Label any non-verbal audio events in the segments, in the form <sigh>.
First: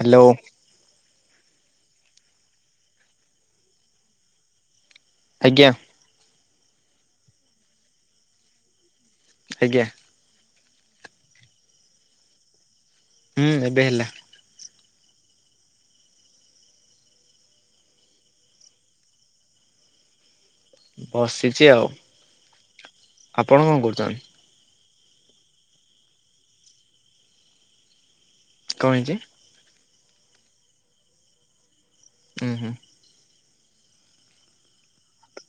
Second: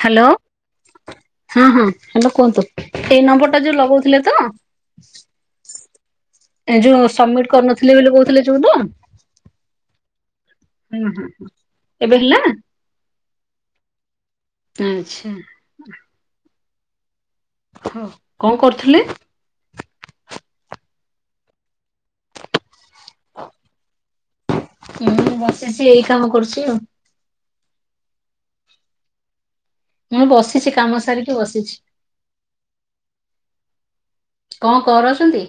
Hello hello. ହଁ ହଁ hello କୁହନ୍ତୁ ଏଇ ନମ୍ବର ଟା ଯୋଉ ଲଗଉଥିଲେ ତ? ଆଜ୍ଞା। ଏ ଯୋଉ ସମିଟି କରିନଥିଲେ ବୋଲି କହୁଥିଲେ ଯୋଉ ତ? ଆଜ୍ଞା। ହୁଁ, ହଁ, ହଁ ଏବେ ହେଲା? ହୁଁ, ଏବେ ହେଲା। ଆଚ୍ଛା। ହଁ କଣ କରୁଥିଲେ? ବସିଚି ଆଉ, ଆପଣ କଣ କରୁଛନ୍ତି? ମୁଁ ବସିଛି ଏଇ କାମ କରୁଛି ଆଉ। କଣ ହେଇଚି? ମୁଁ ବସିଛି, କାମ ସାରିକି ବସିଛି। ଉଁ, ହୁଁ। କଣ କରୁଛନ୍ତି?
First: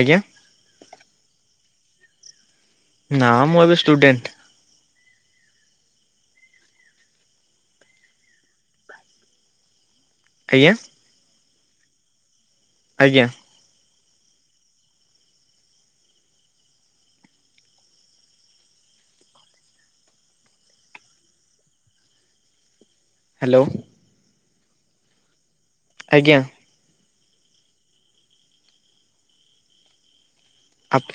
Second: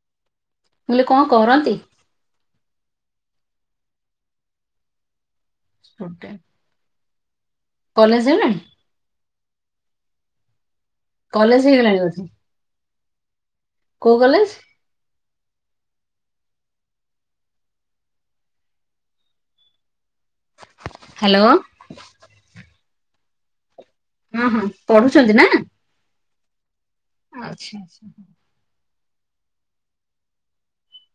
ଆଜ୍ଞା। ମୁଁ କହିଲି କଣ କରନ୍ତି? ନା ମୁଁ ଏବେ ଷ୍ଟୁଡେଣ୍ଟ। ସୁଡେ କଲେଜ୍ ହେଲାଣି? ଆଜ୍ଞା। କଲେଜ୍ ହେଇଗଲାଣି ବୋଧେ? ଆଜ୍ଞା। କୋଉ କଲେଜ୍? ହ୍ୟାଲୋ। ହ୍ୟାଲୋ। ହଁ, ହଁ ପଢୁଛନ୍ତି ନା? ଆଜ୍ଞା। ଆଚ୍ଛା, ଆଚ୍ଛା। ଆପ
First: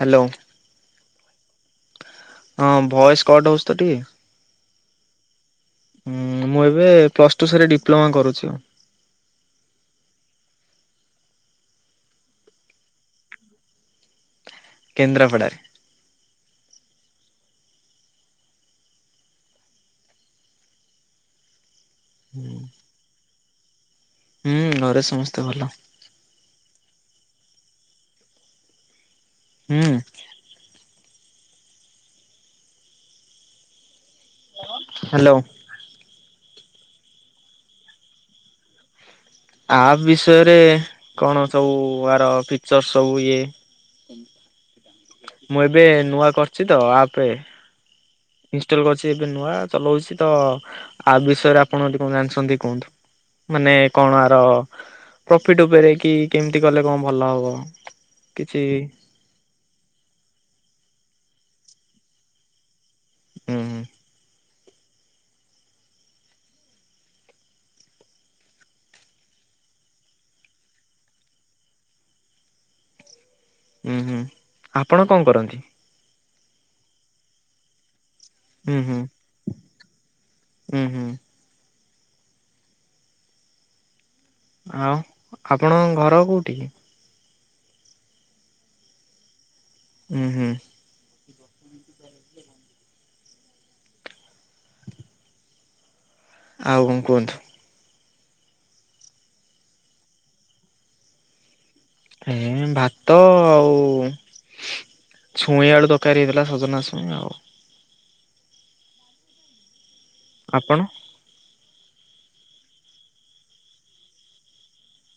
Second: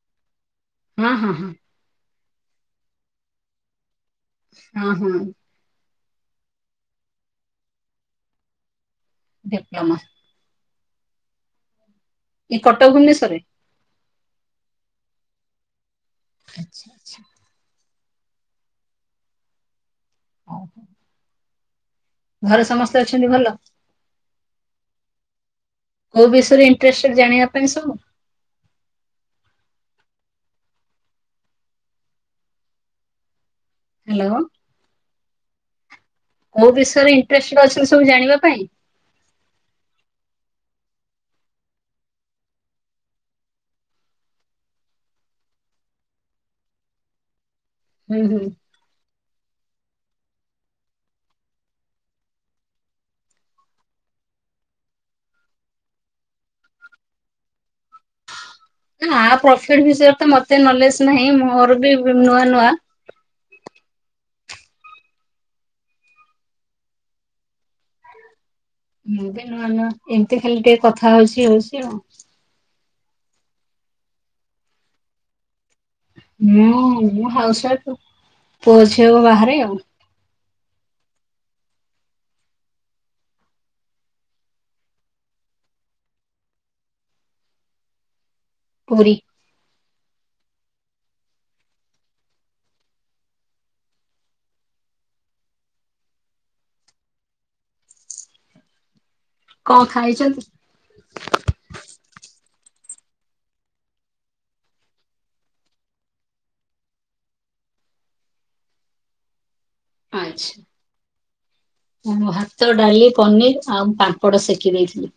ହ୍ୟାଲୋ। ମା ହଁ, ହଁ ହଁ ଭଏସ୍ କଟ୍ ହଉଛି ତ ଟିକେ। ହଁ, ହଁ। ହୁଁ, ମୁଁ ଏବେ ପ୍ଲସ୍ ଟୁ ସାରି ଡିପ୍ଲୋମା କରୁଛୁ। ଡିପ୍ଲୋମା। ଏଇ କଟକ ଭୁବନେଶ୍ୱରରେ? କେନ୍ଦ୍ରାପଡ଼ାରେ। ଆଚ୍ଛା, ଆଚ୍ଛା। ଓ ହଁ। ଘରେ ସମସ୍ତେ ଅଛନ୍ତି ଭଲ? ହୁଁ, ଘରେ ସମସ୍ତେ ଭଲ। କୋଉ ବିଷୟରେ ଇଣ୍ଟ୍ରେଷ୍ଟେଡ୍ ଜାଣିବା ପାଇଁ ସବୁ? ହୁଁ। ହ୍ୟାଲୋ। ହ୍ୟାଲୋ। କୋଉ ବିଷୟରେ ଇଣ୍ଟ୍ରେଷ୍ଟେଡ୍ ଅଛନ୍ତି ସବୁ ଜାଣିବା ପାଇଁ? ଆପ୍ ବିଷୟରେ କଣ ସବୁ ଆର ପିକ୍ଚର୍ ସବୁ ଇଏ ମୁଁ ଏବେ ନୂଆ କରିଚି ତ ଆପେ ହୁଁ ହୁଁ। ଇନଷ୍ଟଲ କରିଛି ଏବେ ନୂଆ ଚଲଉଛି ତ ଆପ୍ ବିଷୟରେ ଆପଣ ଯଦି କଣ ଜାଣିଛନ୍ତି କୁହନ୍ତୁ? ମାନେ କଣ ଆର ପ୍ରଫିଟ ଉପରେ କି କେମିତି କଲେ କଣ ଭଲ ହବ। କିଛି ନା ଆ ପ୍ରଫିଟ୍ ବିଷୟରେ ତ ମତେ ନଲେଜ ନାହିଁ ମୋର ବି ନୂଆ ନୂଆ। ଉଁ ହୁଁ। ମୁଁ ବି ନୂଆ ନୂଆ ଏମିତି ଖାଲି ଟିକେ କଥା ହଉଚି ହଉଚି ଆଉ। ଉଁ ହୁଁ ଆପଣ କଣ କରନ୍ତି? ମୁଁ ମୁଁ ହାଉସ ୱାଇଫ ପୁଅ ଝିଅ ବାହାରେ ଆଉ। ଉଁ ହୁଁ। ଆଉ ଆପଣଙ୍କ ଘର କୋଉଠି କି? ପୁରୀ। ଉଁ ହୁଁ। <unintelligible> ଆଉ କଣ କୁହନ୍ତୁ? କଣ ଖାଇଚନ୍ତି? ଏଁ ଭାତ ଆଉ ଛୁଇଁ ଆଳୁ ତରକାରୀ ହେଇଥିଲା ସଜନା ଛୁଇଁ ଆଉ। ଆଚ୍ଛ। ଆପଣ? ମୁଁ ଭାତ, ଡାଲି, ପନିର ଆଉ ପାମ୍ପଡ଼ ସେକି ଦେଇଥିଲି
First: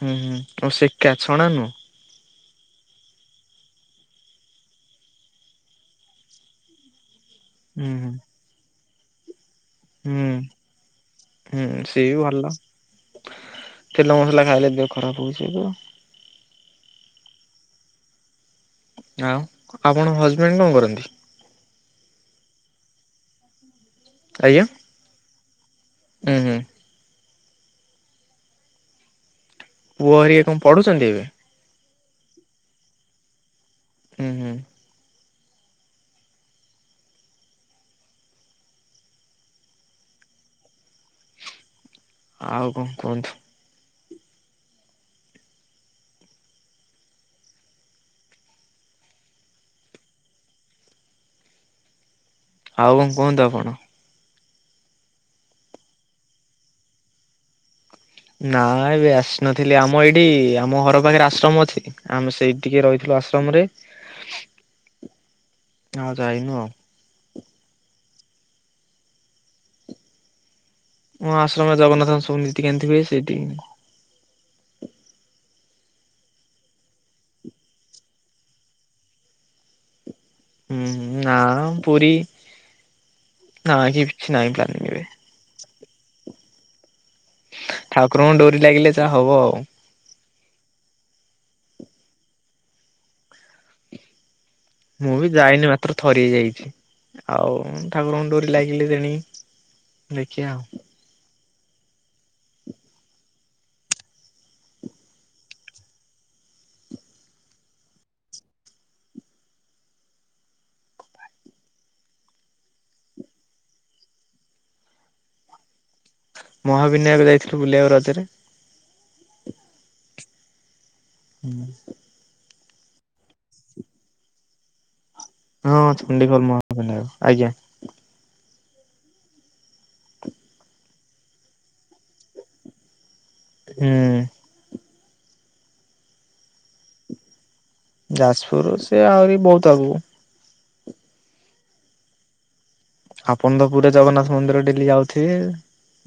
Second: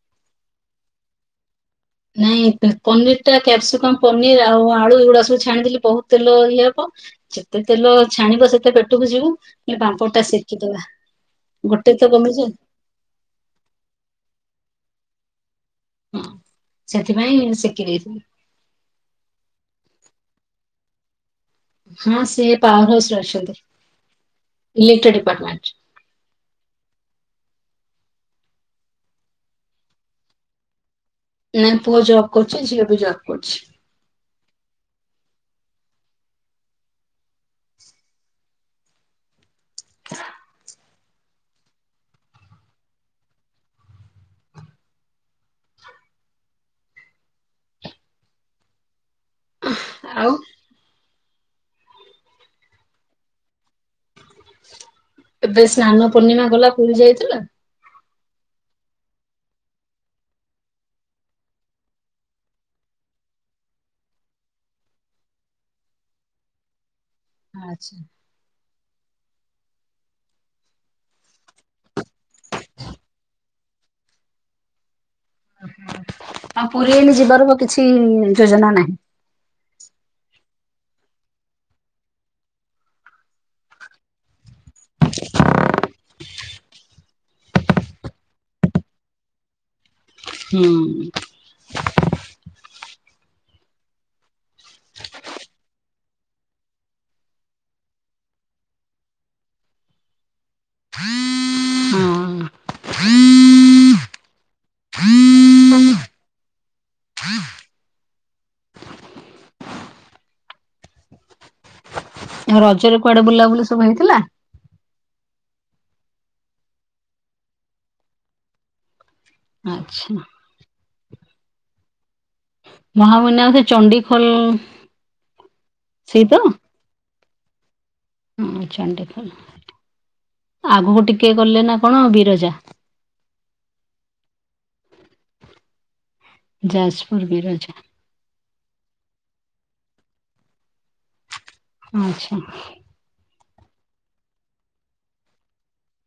ହୁଁ ହୁଁ ଓ ଶେକା ଛଣା ନୁହଁ। ନାଇଁ ପନିର ଟା କ୍ୟାପସିକମ, ପନିର ଆଉ ଆଳୁ ଏଇଗୁଡା ସବୁ ଛାଣିଥିଲି ବହୁତ ତେଲ ଇଏ ହବ। ଯେତେ ହୁଁ ତେଲ ହୁଁ ଛାଣିବ ସେତେ ପେଟକୁ ଯିବୁ। ଏ ପାମ୍ପଡ ଟା ହୁଁ ସେକିଦବା ହୁଁ ଗୋଟେ ସିଏ ତ ବି କମି ଭଲ ଯା ତେଲ ମସଲା ଖାଇଲେ ଦେହ ଖରାପ ହଉଛି। <unintelligible> ହଁ ସେଥିପାଇଁ ସେକି ଦେଇେଥିଲି। ଆଉ ଆପଣଙ୍କ ହଜବେଣ୍ଡ କଣ କରନ୍ତି? ହଁ ସିଏ ପାୱାର ହାଉସ ରେ ଅଛନ୍ତି ଇଲେକ୍ଟ୍ରି ଡିପାର୍ଟମେଣ୍ଟ। ଉଁ ହୁଁ। ପୁଅ ହେରିକା କଣ ପଢୁଚନ୍ତି ଏବେ? ନା ପୁଅ ଜବ୍ କରୁଚି, ଝିଅ ବି ଜବ୍ କରୁଚି। ଉଁ ହୁଁ। <unintelligible> ଆଉ କଣ କୁହନ୍ତୁ? ଆଉ ଆଉ କଣ କୁହନ୍ତୁ ଆପଣ? ଏବେ ସ୍ନାନ ପୂର୍ଣ୍ଣିମା ଗଲା ପୁରୀ ଯାଇଥିଲ? ନା ଏବେ ଆସିନଥିଲି ଆମ ଏଇଠି ଆମ ଘର ପାଖରେ ଆଶ୍ରମ ଅଛି। ଆମେ ସେଇ ଟିକେ ରହିଥିଲୁ ଆଶ୍ରମରେ ଆଉ ଯାଇନୁ ଆଉ। ଆଚ୍ଛା। ଉଁ ଆଶ୍ରମରେ ଜଗନ୍ନାଥଙ୍କ ସବୁ ନୀତି କାନ୍ତି ହୁଏ ସେଇଟି। ଓହୋ, ଆଉ ପୁରୀ ଏଇନେ ଯିବାର କିଛି ଯୋଜନା ନାହିଁ। ଉଁ ହୁଁ ନା ପୁରୀ ନାହିଁ କିଛି ନାଇଁ ପ୍ଲାନିଂ ଏବେ। ଠାକୁରଙ୍କ ଡୋରି ଲାଗିଲେ ଯାହା ହବ ହୁଁ ମୁଁ ବି ଯାଇନି ମାତ୍ର ଥରିଏ ଯାଇଛି ଆଉ ଠାକୁରଙ୍କ ଡୋରି ଲାଗିଲେ ତେଣି ଦେଖିୟା ଆଉ <inaudible> ରଜରେ କୁଆଡ଼େ ବୁଲା ବୁଲି ସବୁ ହେଇଥିଲା ମହାବିନାୟକ ଯାଇଥିଲୁ ବୁଲିବାକୁ ରଜରେ ଆଛା ହୁଁ ମହାବିନାୟକ ଚଣ୍ଡିଖୋଲ ହଁ ସେଇ ତ ଚଣ୍ଡିଖୋଲ ମହାବିନାୟକ ଆଜ୍ଞା ହଁ ଚଣ୍ଡିଖୋଲ <inaudible> ଆଗୁକୁ ଟିକେ ଗଲେ ନା କଣ ବିରଜା ଉଁ ଯାଜପୁରୁ ବିରଜା ଯାଜପୁରୁ ସେ ଆହୁରି ବହୁତ ଆଗକୁ ଆଛା ଆପଣ ତ ପୁରା ଜଗନ୍ନାଥ ମନ୍ଦିର ଡେଲି ଆଉଥିବେ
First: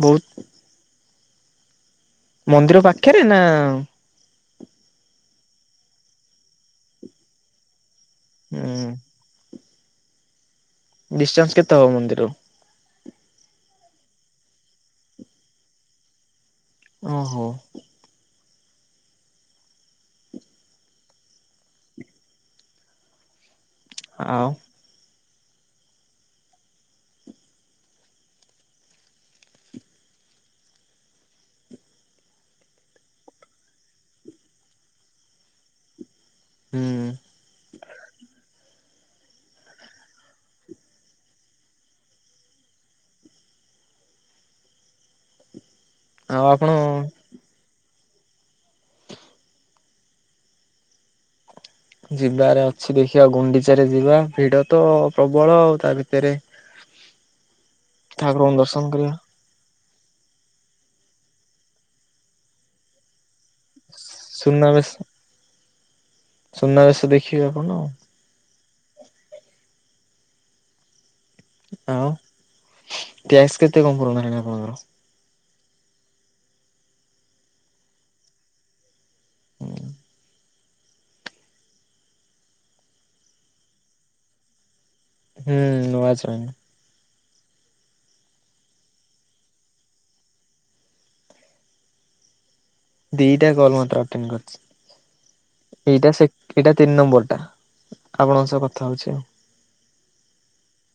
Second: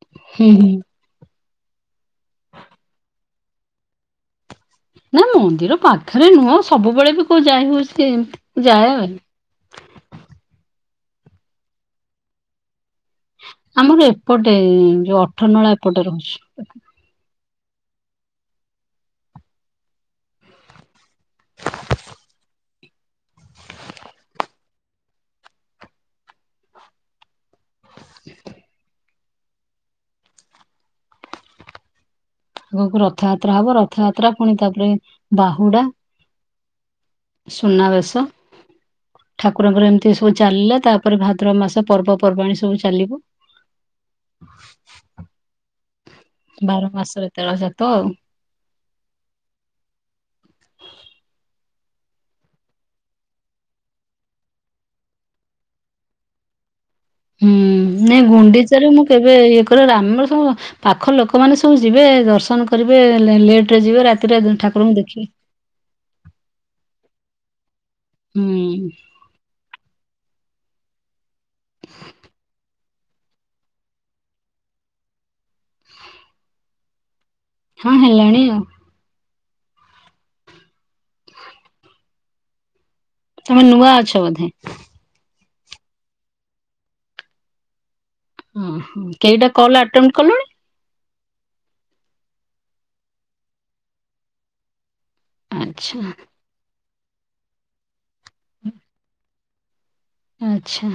ବହୁତ ହୁଁ ହୁଁ ମନ୍ଦିର ପାଖେରେ ନା ନା ମନ୍ଦିର ପାଖରେ ନୁହଁ ସବୁବେଳେ ବି କୋଉ ଯାଇ ହଉଛି ଉଁ ଯାଇହବନି ଡିଷ୍ଟାନ୍ସ କେତେ ହବ ମନ୍ଦିର ଆମର ଏପଟେ ଏ ଯୋଉ ଅଠନଳା ଏପଟେ ରହୁଛି ଓଃ ଆ ଆଉ ଗକୁ ରଥଯାତ୍ରା ହବ ରଥଯାତ୍ରା ପୁଣି ତାପରେ ବାହୁଡ଼ା ହଁ ସୁନାବେଶ ଠାକୁରଙ୍କର ଏମିତି ସବୁ ଚାଲିଲା, ତାପରେ ଭାଦ୍ରବ ମାସ ପର୍ବପର୍ବାଣୀ ସବୁ ଚାଲିବ ଆଉ ଆପଣ ବାର ମାସରେ ତେଳସାତ ଆଉ ଯିବାରେ ଅଛି ଦେଖିବା ଗୁଣ୍ଡିଚାରେ ଯିବା ଭିଡ଼ ତ ପ୍ରବଳ ତା ଭିତରେ ହୁଁ ନା ଠାକୁରଙ୍କୁ ଦର୍ଶନ ଗୁଣ୍ଡିଚାରେ ମୁଁ କରିବା କେବେ ଇଏ ଏପଟେ ଆମର ସବୁ ପାଖ ଲୋକମାନେ ସବୁ ଯିବେ ଦର୍ଶନ କରିବେ ଲେ ଲେଟ୍ ଟ୍ରେ ଯିବେ ରାତିରେ ସୁନାବେଶ ଠାକୁରଙ୍କୁ ଦେଖିବେ ସୁନାବେଶ ଦେଖିବେ ଆପଣ ହୁଁହ ଆଉ ଟ୍ୟାକ୍ସ କେତେ କଣ ପୁରଣ ହେଲାଣି ଆପଣଙ୍କର ହଁ ହେଲାଣି ଆଉ ହଁ ତମେ ନୂଆ ଅଛ ବଧେ ହୁଁ ନୂଆ ଯୋଇନିଂ ଓଃ କେଇଟା କଲ୍ ଆଟେମ୍ଟ କଲଣୀ ଦିଟା କଲ ମାତ୍ର ଆଟେଣ୍ଡ କରିଛି ଆଚ୍ଛା। ଏଇଟା ସେକ ଏଇଟା ତିନ୍ ନମ୍ବର ଟା ଆପଣଙ୍କ ସହ କଥା ହଉଛି ଆଉ ଆଛା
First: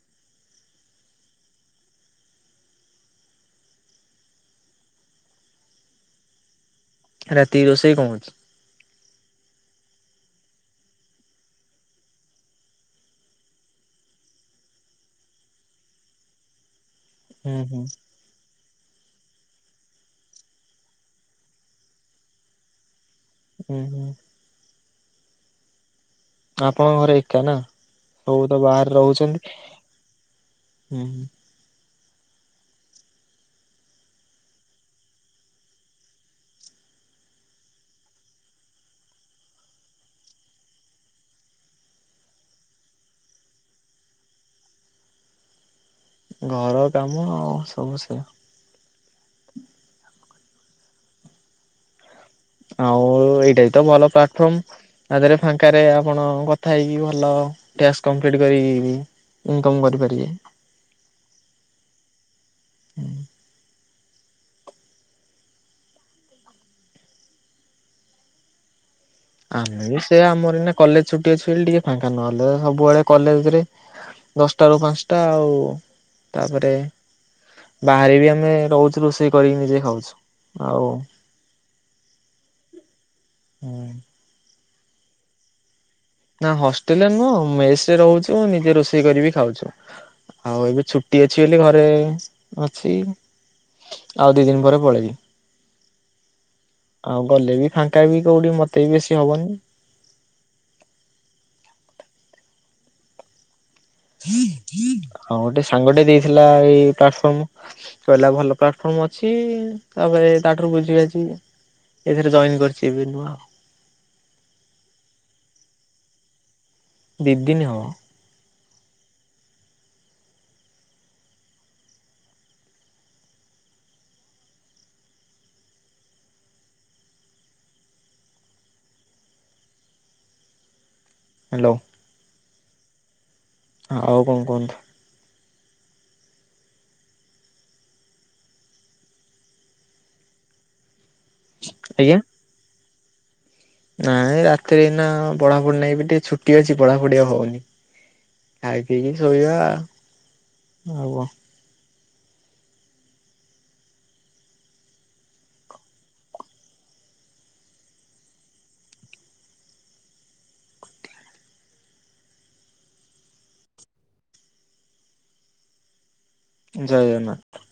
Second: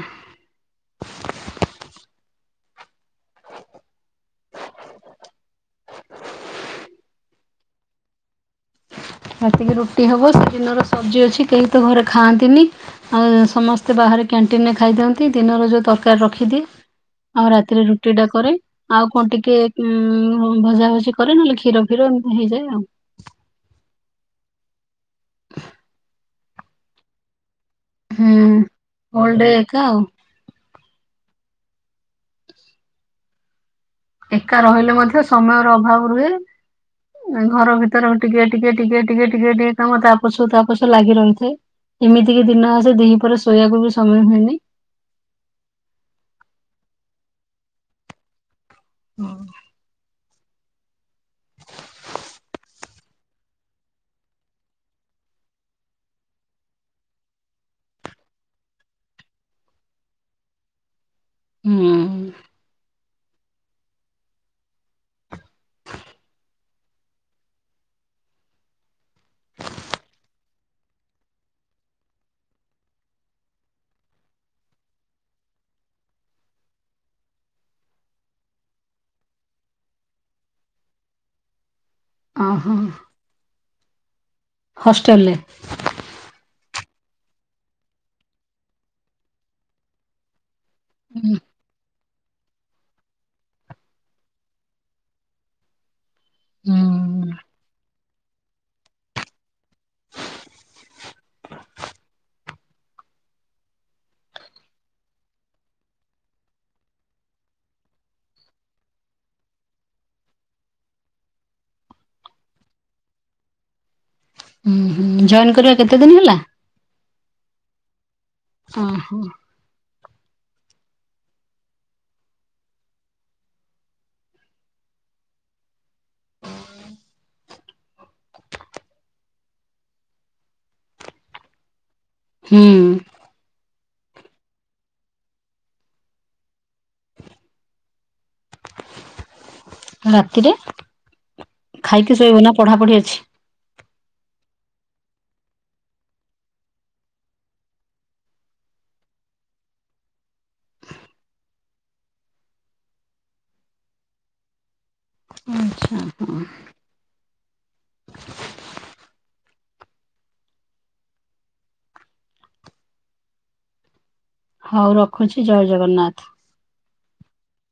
ରାତି ରୋଷେଇ କଣ ହଉଛି ରାତିକି ରୁଟି ହବ ସେ ଡିନର ସବଜି ଅଛି କେହି ତ ଘରେ ଖାଆନ୍ତିନି ଆଉ ସମସ୍ତେ ବାହାରେ କ୍ୟାଣ୍ଟିନି ରେ ଖାଇଦିଅନ୍ତି ଦିନର ଯେଉଁ ତରକାରୀ ରଖିଦିଏ ଆଉ ହୁଁ ହୁଁ ରାତିରେ ରୁଟି ଟା କରେ ଆଉ କଣ ଟିକେ ଉଁ ଭଜା ଭୁଜି କରେ ନହେଲେ କ୍ଷୀର ଫିର ଏମିତି ହେଇଯାଏ ଆଉ ଉଁ ହୁଁ ଆପଣଙ୍କ ଘରେ ଏକା ନା ସବୁ ତ ବାହାରେ ହୁଁ ଅଲ୍ ଡେ ରହୁଛନ୍ତି ଏକା ଆଉ। ହୁଁ ଏକା ରହିଲେ ମଧ୍ୟ ସମୟର ଅଭାବ ରୁହେ ଘର ଭିତର ଟିକେ ଟିକେ ଟିକେ ଟିକେ ଟିକେ ଟି କାମ ତା ପଛକୁ ତା ପଛକୁ ଲାଗି ରହିଥାଏ ଏମିତି କି ଦିନ ଆସେ ଦିପହରେ ଶୋଇବାକୁ ବି ସମୟ ହୁଏନି ଘର କାମ ଆଉ ସବୁ ସେଇଆ ହଁ ଆଉ ଏଇଟା ବି ତ ଭଲ ପ୍ଲାଟଫର୍ମ ତା ଦେହରେ ଫାଙ୍କାରେ ଆପଣ କଥା ହେଇକି ଭଲ ଟ୍ଯାକ୍ସ କପ୍ଲିଟ କରିକି ଇନକମ୍ କରିପାରିବେ ହୁଁ ଆମେ ବି ସେଇଆ ଆମର ଏଇନା କଲେଜ ଛୁଟି ଅଛି ବୋଲି ଟିକେ ଫାଙ୍କା ନହେଲେ ସବୁବେଳେ କଲେଜରେ ଦଶଟ ରୁ ପାଞ୍ଚଟା ଆଉ ତାପରେ ବାହାରେ ବି ଆମେ ରହୁଛୁ ରୋଷେଇ କରିକି ନିଜେ ଖାଉଛୁ ଆଉ ଓହୋ ହୁଁ ହଷ୍ଟେଲ ରେ ନା ହଷ୍ଟେଲରେ ନୁହଁ ମେସରେ ରହୁଛୁ ନିଜେ ରୋଷେଇ କରିବି ଖାଉଛୁ ଆଉ ଏବେ ଛୁଟି ହୁଁ ଅଛି ବୋଲି ଘରେ ଅଛି ଆଉ ଦି ଦିନ ପରେ ପଳେଇବି ଆଉ ଗଲେ ବି ଫାଙ୍କା ବି କଉଠି ମତେ ବି ବେଶୀ ହବନି ହଁ ଗୋଟେ ସାଙ୍ଗଟେ ଦେଇଥିଲା ଏଇ ପ୍ଲାଟଫର୍ମ କହିଲା ଭଲ ପ୍ଲାଟଫର୍ମ ଅଛି ତାପରେ ତାଠାରୁ ବୁଝିବାଝି ଏଥିରେ ଜଏନ୍ କରିଛି ଏବେ ନୂଆ ଉଁ ହୁଁ ଜଏନ୍ କରିବା କେତେ ଦିନ ହେଲା ଦି ଦିନ ହବ ହଁ ହଁ ହୁଁ ହ୍ୟାଲୋ ହୁଁ ଆଉ କଣ କୁହନ୍ତୁ ରାତିରେ ଖାଇକି ଆଜ୍ଞା। ଶୋଇବ ନା ପଢାପଢି ଅଛି ନାଇଁ ରାତିରେ ଏଇନା ପଢାପୁଢି ନାହିଁ ଏବେ ଟିକେ ଛୁଟି ଅଛି ପଢାପୁଢି ଆଉ ହଉନି ଖାଇ ପିଇକି ଶୋଇବା ଆଉ କଣ ଆଛା ହଁ ହଉ ରଖୁଛି ଜୟ ଜଗନ୍ନାଥ ଜୟ ଜଗନ୍ନାଥ